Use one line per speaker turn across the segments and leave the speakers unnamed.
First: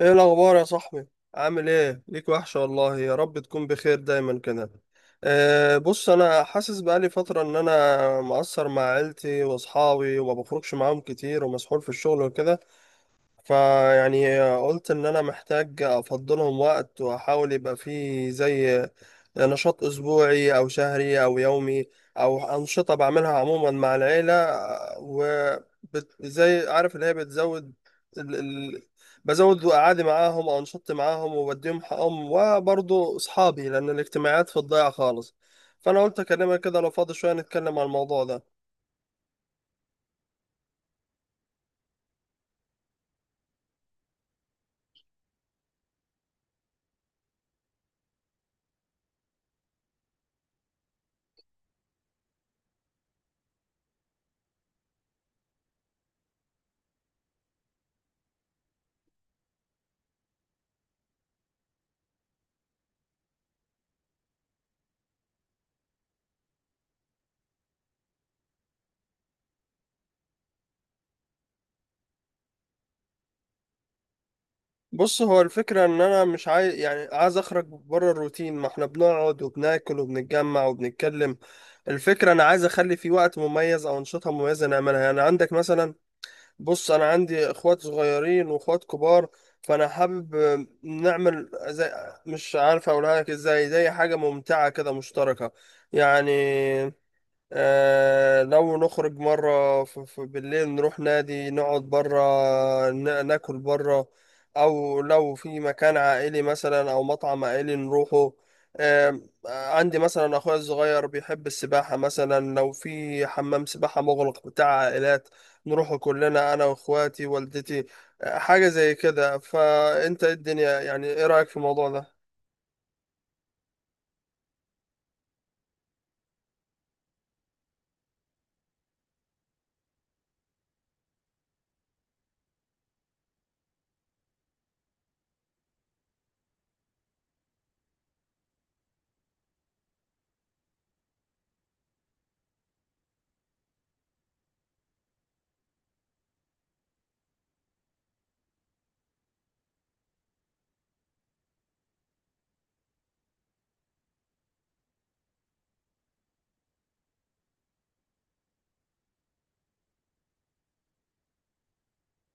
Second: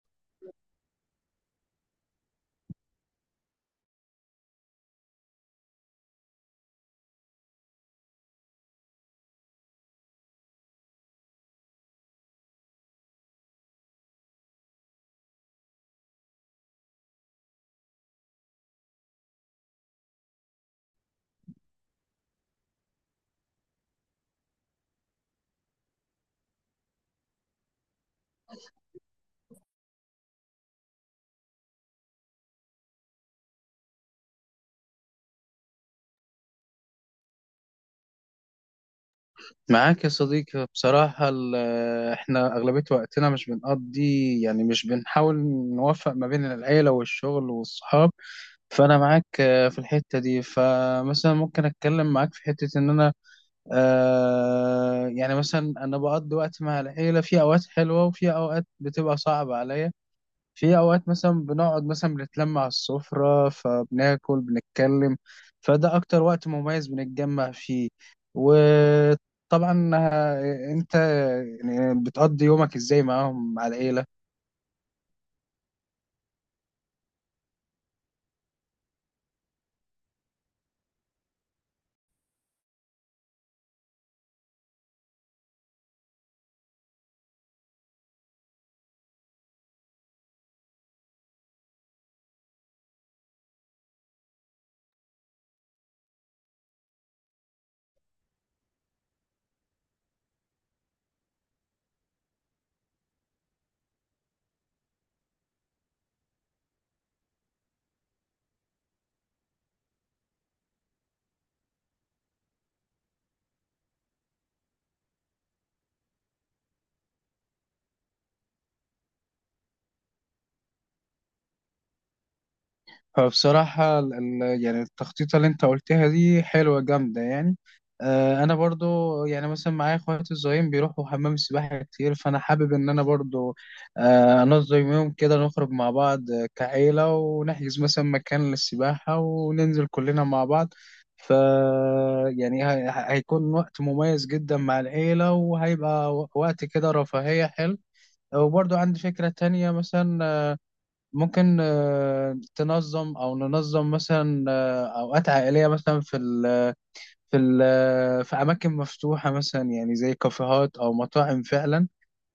ايه الاخبار يا صاحبي؟ عامل ايه؟ ليك وحشه والله، يا رب تكون بخير دايما كده. أه، بص انا حاسس بقالي فتره ان انا مقصر مع عيلتي واصحابي وما بخرجش معاهم كتير ومسحول في الشغل وكده. فيعني قلت ان انا محتاج افضلهم وقت واحاول يبقى فيه زي نشاط أسبوعي أو شهري أو يومي، أو أنشطة بعملها عموما مع العيلة. وزي عارف اللي هي بتزود ال... ال... بزود قعدي معاهم أو أنشطتي معاهم وبديهم حقهم وبرضه أصحابي، لأن الاجتماعات في الضيعة خالص. فأنا قلت أكلمك كده لو فاضي شوية نتكلم عن الموضوع ده.
معاك يا صديقي، بصراحة احنا أغلبية وقتنا مش بنقضي، مش بنحاول نوفق ما بين العيلة والشغل والصحاب. فأنا معاك في الحتة دي. فمثلا ممكن أتكلم معاك في حتة إن أنا مثلا أنا بقضي وقت مع العيلة في أوقات حلوة وفي أوقات بتبقى صعبة عليا. في اوقات مثلا بنقعد، مثلا بنتلم على السفرة فبناكل بنتكلم، فده اكتر وقت مميز بنتجمع فيه. وطبعا انت يعني بتقضي يومك ازاي معاهم مع العيلة؟
بص هو الفكرة إن أنا مش عايز، يعني عايز أخرج بره الروتين، ما إحنا بنقعد وبناكل وبنتجمع وبنتكلم. الفكرة أنا عايز أخلي في وقت مميز أو أنشطة مميزة نعملها. يعني عندك مثلا، بص أنا عندي إخوات صغيرين وإخوات كبار، فأنا حابب نعمل زي، مش عارف أقولها لك إزاي، زي حاجة ممتعة كده مشتركة. يعني لو نخرج مرة بالليل نروح نادي نقعد برا، ناكل برا، أو لو في مكان عائلي مثلا أو مطعم عائلي نروحه. آه عندي مثلا أخويا الصغير بيحب السباحة، مثلا لو في حمام سباحة مغلق بتاع عائلات نروحه كلنا، أنا وإخواتي والدتي. حاجة زي كده. فأنت إيه الدنيا؟ يعني إيه رأيك في الموضوع ده؟
فبصراحة التخطيطة اللي انت قلتها دي حلوة جامدة يعني. انا برضو يعني مثلا معايا اخواتي الصغيرين بيروحوا حمام السباحة كتير، فانا حابب ان انا برضو انظم يوم كده نخرج مع بعض كعيلة، ونحجز مثلا مكان للسباحة وننزل كلنا مع بعض. ف يعني هيكون وقت مميز جدا مع العيلة، وهيبقى وقت كده رفاهية حلو. وبرضو عندي فكرة تانية مثلا، ممكن تنظم او ننظم مثلا اوقات عائليه مثلا في ال في ال آه، في اماكن مفتوحه مثلا، يعني زي كافيهات او مطاعم فعلا،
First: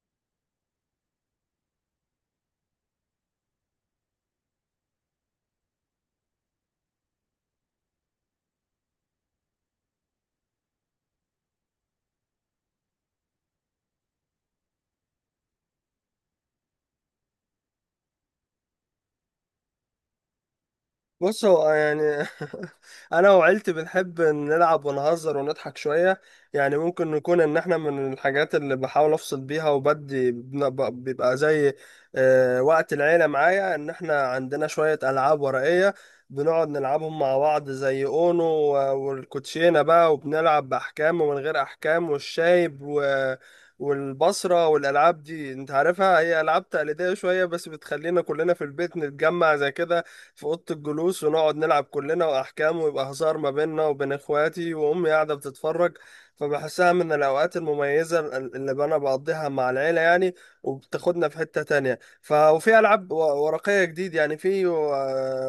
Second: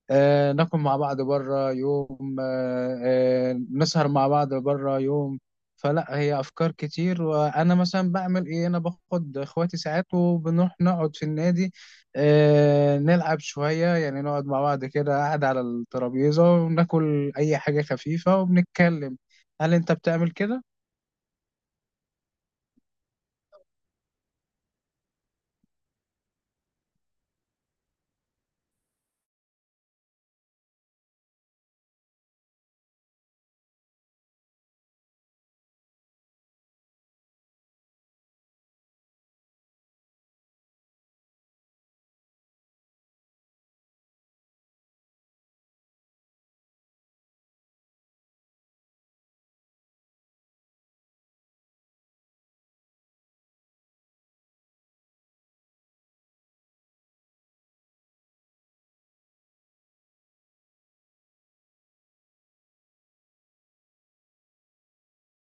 ناكل مع بعض بره يوم، نسهر مع بعض بره يوم. فلا هي افكار كتير، وانا مثلا بعمل ايه؟ انا باخد اخواتي ساعات وبنروح نقعد في النادي نلعب شوية، يعني نقعد مع بعض كده قاعد على الترابيزة وناكل اي حاجة خفيفة وبنتكلم. هل انت بتعمل كده؟
بص هو يعني انا وعيلتي بنحب نلعب ونهزر ونضحك شويه. يعني ممكن نكون ان احنا من الحاجات اللي بحاول افصل بيها، وبدي بيبقى زي وقت العيله معايا، ان احنا عندنا شويه العاب ورقيه بنقعد نلعبهم مع بعض، زي اونو والكوتشينه بقى، وبنلعب باحكام ومن غير احكام، والشايب و والبصرة، والألعاب دي أنت عارفها هي ألعاب تقليدية شوية، بس بتخلينا كلنا في البيت نتجمع زي كده في اوضه الجلوس، ونقعد نلعب كلنا واحكام، ويبقى هزار ما بيننا وبين اخواتي، وامي قاعده بتتفرج. فبحسها من الاوقات المميزه اللي انا بقضيها مع العيله يعني. وبتاخدنا في حته تانية، وفي العاب ورقيه جديد يعني. في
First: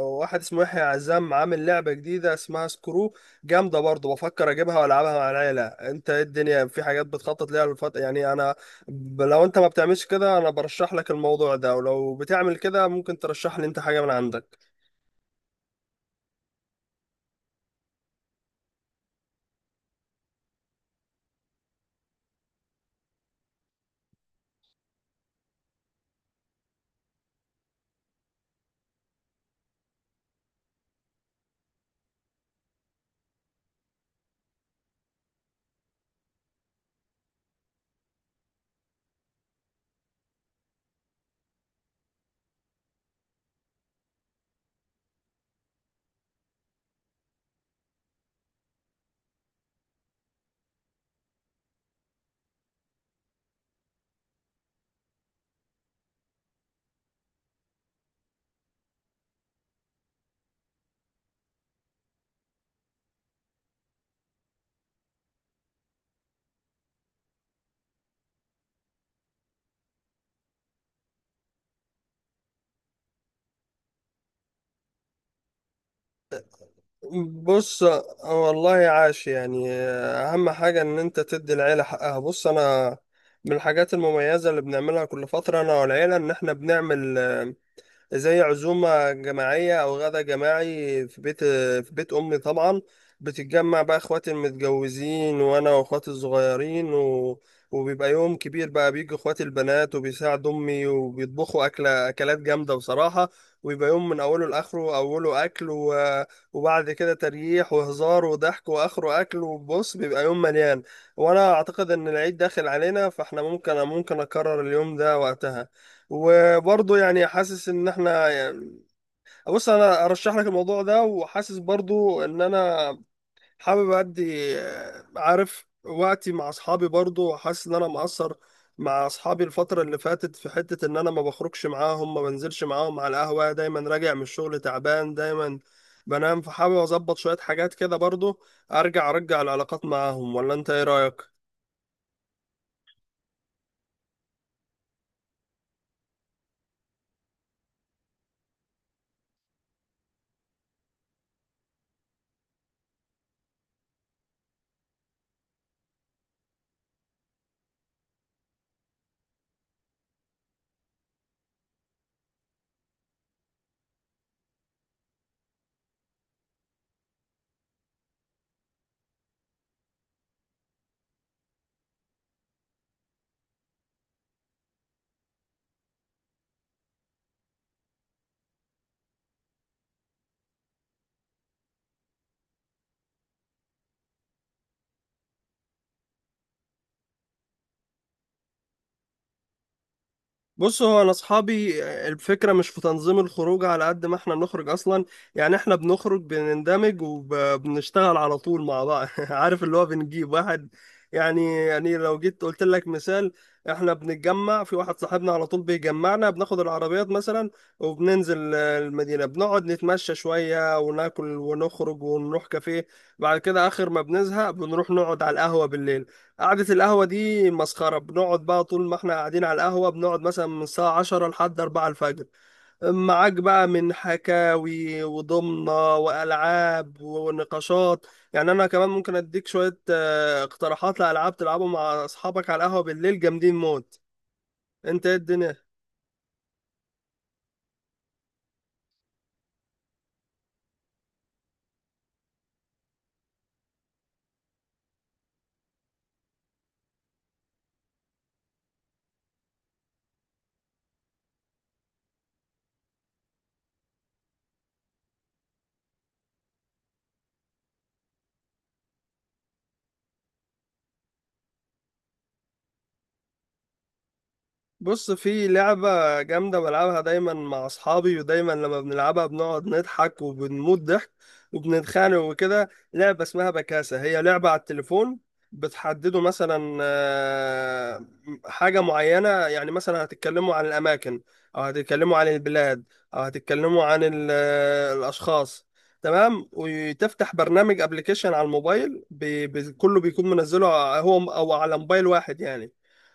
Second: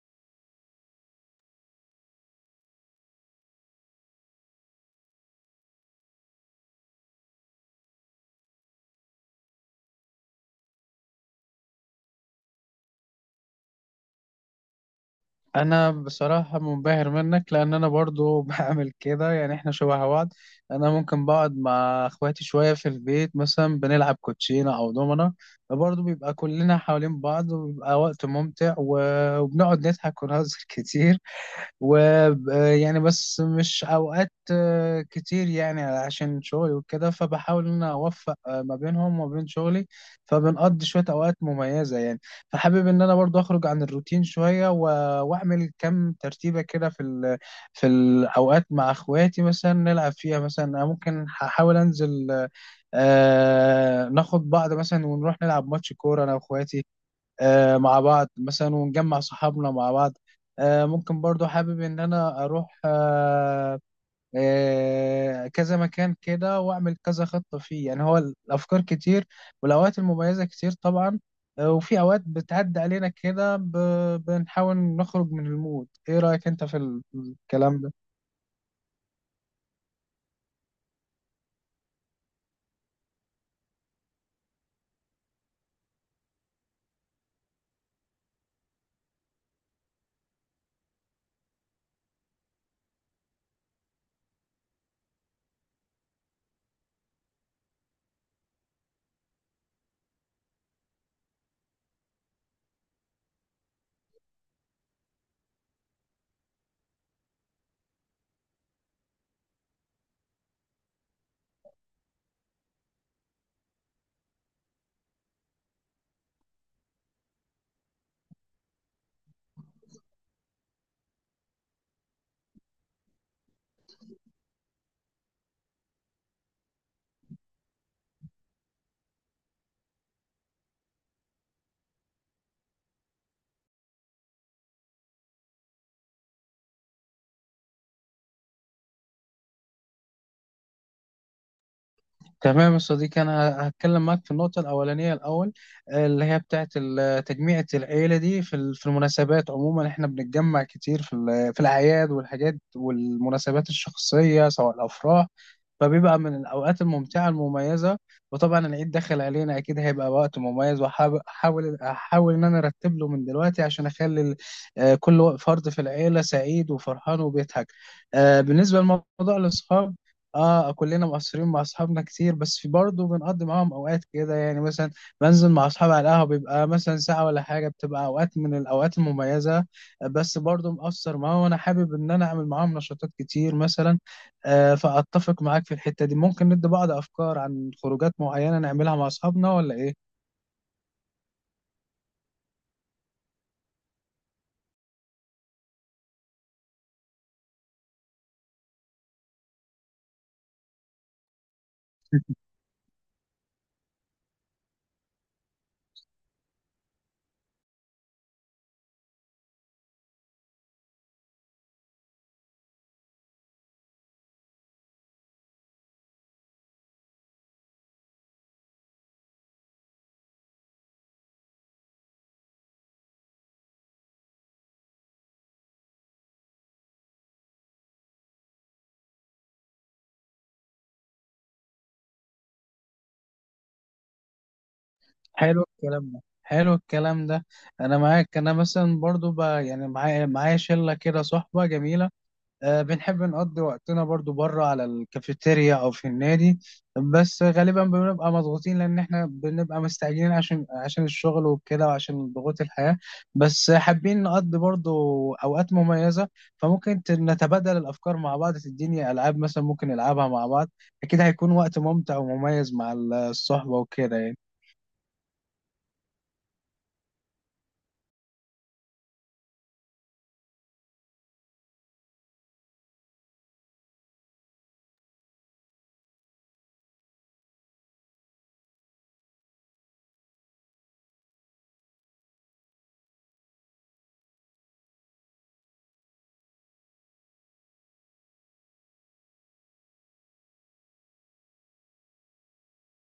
واحد اسمه يحيى عزام عامل لعبه جديده اسمها سكرو، جامده برضه، بفكر اجيبها والعبها مع العيله. انت ايه الدنيا؟ في حاجات بتخطط ليها الفتره؟ يعني انا، لو انت ما بتعملش كده انا برشح لك الموضوع ده، ولو بتعمل كده ممكن ترشح لي انت حاجة من عندك.
انا بصراحة منبهر منك، لان انا برضو بعمل كده. يعني احنا شبه بعض. انا ممكن بقعد مع اخواتي شوية في البيت مثلا بنلعب كوتشينة او دومنة، برضو بيبقى كلنا حوالين بعض وبيبقى وقت ممتع وبنقعد نضحك ونهزر كتير. ويعني بس مش اوقات كتير، يعني عشان شغلي وكده، فبحاول ان انا اوفق ما بينهم وما بين شغلي، فبنقضي شوية اوقات مميزة يعني. فحابب ان انا برضو اخرج عن الروتين شوية واعمل كم ترتيبة كده في الاوقات مع اخواتي، مثلا نلعب فيها. مثلا أنا ممكن هحاول انزل ناخد بعض مثلا ونروح نلعب ماتش كورة انا واخواتي مع بعض، مثلا ونجمع صحابنا مع بعض. ممكن برضو حابب ان انا اروح كذا مكان كده واعمل كذا خطة فيه. يعني هو الافكار كتير والاوقات المميزة كتير طبعا. وفي اوقات بتعدي علينا كده بنحاول نخرج من المود. ايه رأيك انت في الكلام
بص
ده؟
والله عاش. يعني اهم حاجة ان انت تدي العيلة حقها. بص انا من الحاجات المميزة اللي بنعملها كل فترة انا والعيلة ان احنا بنعمل زي عزومة جماعية أو غدا جماعي في بيت في بيت أمي طبعا. بتتجمع بقى إخواتي المتجوزين وأنا وإخواتي الصغيرين، وبيبقى يوم كبير بقى، بيجي إخواتي البنات وبيساعدوا أمي وبيطبخوا أكلة، أكلات جامدة بصراحة. ويبقى يوم من أوله لآخره، أوله أكل وبعد كده تريح وهزار وضحك، وآخره أكل. وبص بيبقى يوم مليان. وأنا أعتقد إن العيد داخل علينا فإحنا ممكن أكرر اليوم ده وقتها. وبرضه يعني حاسس ان احنا يعني، بص انا ارشح لك الموضوع ده، وحاسس برضه ان انا حابب ادي عارف وقتي مع اصحابي، برضه حاسس ان انا مقصر مع اصحابي الفترة اللي فاتت، في حتة ان انا ما بخرجش معاهم، ما بنزلش معاهم على القهوة، دايما راجع من الشغل تعبان، دايما بنام، فحابب اظبط شوية حاجات كده برضه ارجع العلاقات معاهم. ولا انت ايه رأيك؟
تمام يا صديقي، انا هتكلم معاك في النقطه الاولانيه الاول، اللي هي بتاعه تجميعة العيله دي في المناسبات. عموما احنا بنتجمع كتير في الاعياد والحاجات والمناسبات الشخصيه سواء الافراح، فبيبقى من الاوقات الممتعه المميزه. وطبعا العيد داخل علينا، اكيد هيبقى وقت مميز، وهحاول أحاول ان انا ارتب له من دلوقتي عشان اخلي كل فرد في العيله سعيد وفرحان وبيضحك. بالنسبه لموضوع الاصحاب، اه كلنا مقصرين مع اصحابنا كتير، بس في برضه بنقضي معاهم اوقات كده، يعني مثلا بنزل مع اصحابي على القهوه بيبقى مثلا ساعه ولا حاجه، بتبقى اوقات من الاوقات المميزه. بس برضه مقصر معاهم، وانا حابب ان انا اعمل معاهم نشاطات كتير مثلا. فاتفق معاك في الحته دي. ممكن ندي بعض افكار عن خروجات معينه نعملها مع اصحابنا ولا ايه؟
بص هو انا اصحابي الفكره مش في تنظيم الخروج على قد ما احنا بنخرج اصلا. يعني احنا بنخرج بنندمج وبنشتغل على طول مع بعض. عارف اللي هو بنجيب واحد، يعني لو جيت قلت لك مثال، احنا بنتجمع في واحد صاحبنا على طول بيجمعنا، بناخد العربيات مثلا وبننزل المدينه، بنقعد نتمشى شويه وناكل ونخرج ونروح كافيه. بعد كده اخر ما بنزهق بنروح نقعد على القهوه بالليل. قعدة القهوة دي مسخرة، بنقعد بقى طول ما احنا قاعدين على القهوة بنقعد مثلا من الساعة 10 لحد 4 الفجر معاك بقى، من حكاوي وضمنة وألعاب ونقاشات. يعني أنا كمان ممكن أديك شوية اقتراحات لألعاب تلعبوا مع أصحابك على القهوة بالليل، جامدين موت. أنت إيه الدنيا؟
حلو الكلام ده. حلو الكلام ده. انا معاك. انا مثلا برضو ب... يعني معايا شله كده صحبه جميله، بنحب نقضي وقتنا برضو بره على الكافيتيريا او في النادي. بس غالبا بنبقى مضغوطين لان احنا بنبقى مستعجلين عشان الشغل وكده وعشان ضغوط الحياة. بس حابين نقضي برضو اوقات مميزة. فممكن نتبادل الافكار مع بعض، تديني العاب مثلا ممكن نلعبها مع بعض، اكيد هيكون وقت ممتع ومميز مع الصحبة وكده يعني.
بص في لعبة جامدة بلعبها دايما مع أصحابي، ودايما لما بنلعبها بنقعد نضحك وبنموت ضحك وبنتخانق وكده. لعبة اسمها بكاسة، هي لعبة على التليفون. بتحددوا مثلا حاجة معينة، يعني مثلا هتتكلموا عن الأماكن، أو هتتكلموا عن البلاد، أو هتتكلموا عن الأشخاص. تمام. وتفتح برنامج أبليكيشن على الموبايل، بي بي كله بيكون منزله هو أو على موبايل واحد يعني.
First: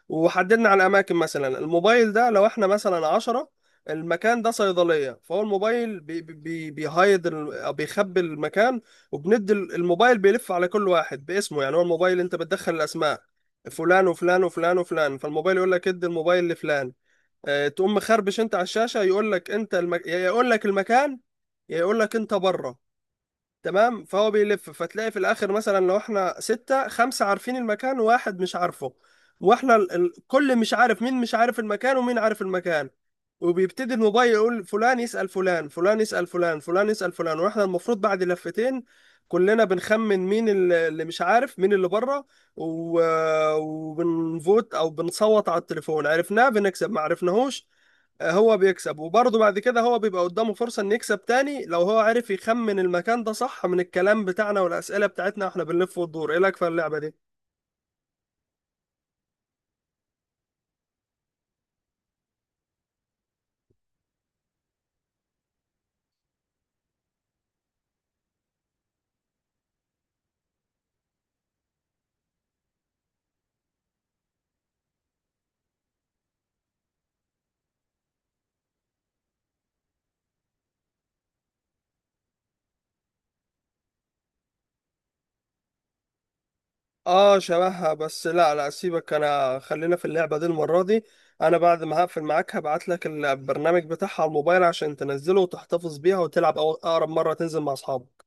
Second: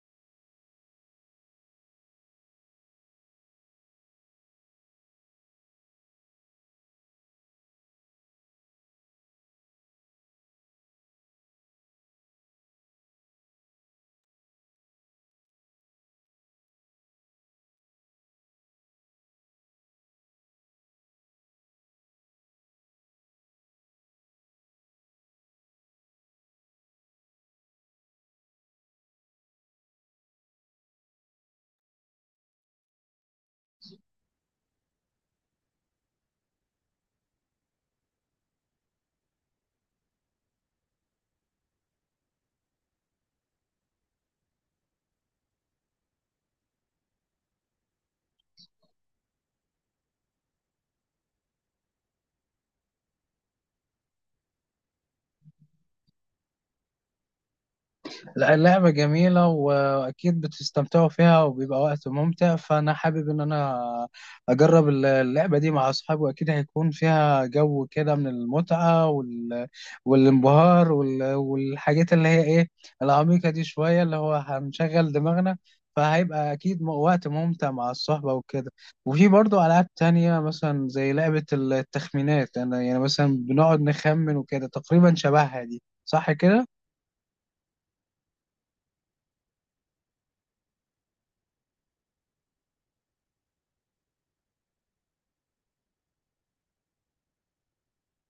وحددنا على الأماكن مثلا، الموبايل ده لو احنا مثلا 10، المكان ده صيدلية، فهو الموبايل بي بي بيهايد أو بيخبي المكان. وبندي الموبايل بيلف على كل واحد باسمه. يعني هو الموبايل انت بتدخل الأسماء، فلان وفلان وفلان وفلان، فالموبايل يقول لك ادي الموبايل لفلان. اه تقوم مخربش انت على الشاشة، يقول لك انت يا يقول لك المكان، يا يقول لك انت بره. تمام. فهو بيلف، فتلاقي في الاخر مثلا لو احنا ستة خمسة عارفين المكان وواحد مش عارفه، واحنا كل مش عارف مين مش عارف المكان ومين عارف المكان. وبيبتدي الموبايل يقول فلان يسأل فلان، فلان يسأل فلان، فلان يسأل فلان، واحنا المفروض بعد لفتين كلنا بنخمن مين اللي مش عارف، مين اللي بره. وبنفوت او بنصوت على التليفون، عرفناه بنكسب، ما عرفناهوش هو بيكسب. وبرضه بعد كده هو بيبقى قدامه فرصة ان يكسب تاني لو هو عرف يخمن المكان ده صح من الكلام بتاعنا والأسئلة بتاعتنا واحنا بنلف وندور. ايه لك في اللعبة دي؟
لا اللعبة جميلة، وأكيد بتستمتعوا فيها وبيبقى وقت ممتع. فأنا حابب إن أنا أجرب اللعبة دي مع أصحابي، وأكيد هيكون فيها جو كده من المتعة والانبهار والحاجات اللي هي إيه، العميقة دي شوية، اللي هو هنشغل دماغنا، فهيبقى أكيد وقت ممتع مع الصحبة وكده. وفي برضو ألعاب تانية مثلا زي لعبة التخمينات، أنا يعني مثلا بنقعد نخمن وكده، تقريبا شبهها دي، صح كده؟
اه شبهها، بس لا لا سيبك، انا خلينا في اللعبة دي المرة دي. انا بعد ما هقفل معاك هبعت لك البرنامج بتاعها على الموبايل عشان تنزله وتحتفظ بيها وتلعب اقرب مرة تنزل مع اصحابك.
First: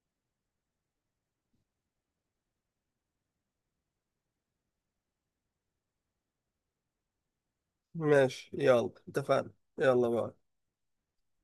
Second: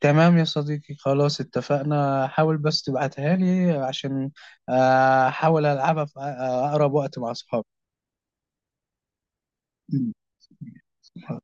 تمام يا صديقي، خلاص اتفقنا. حاول بس تبعتها لي عشان احاول العبها في اقرب وقت مع
ماشي، يلا اتفقنا. يلا بقى.
اصحابي.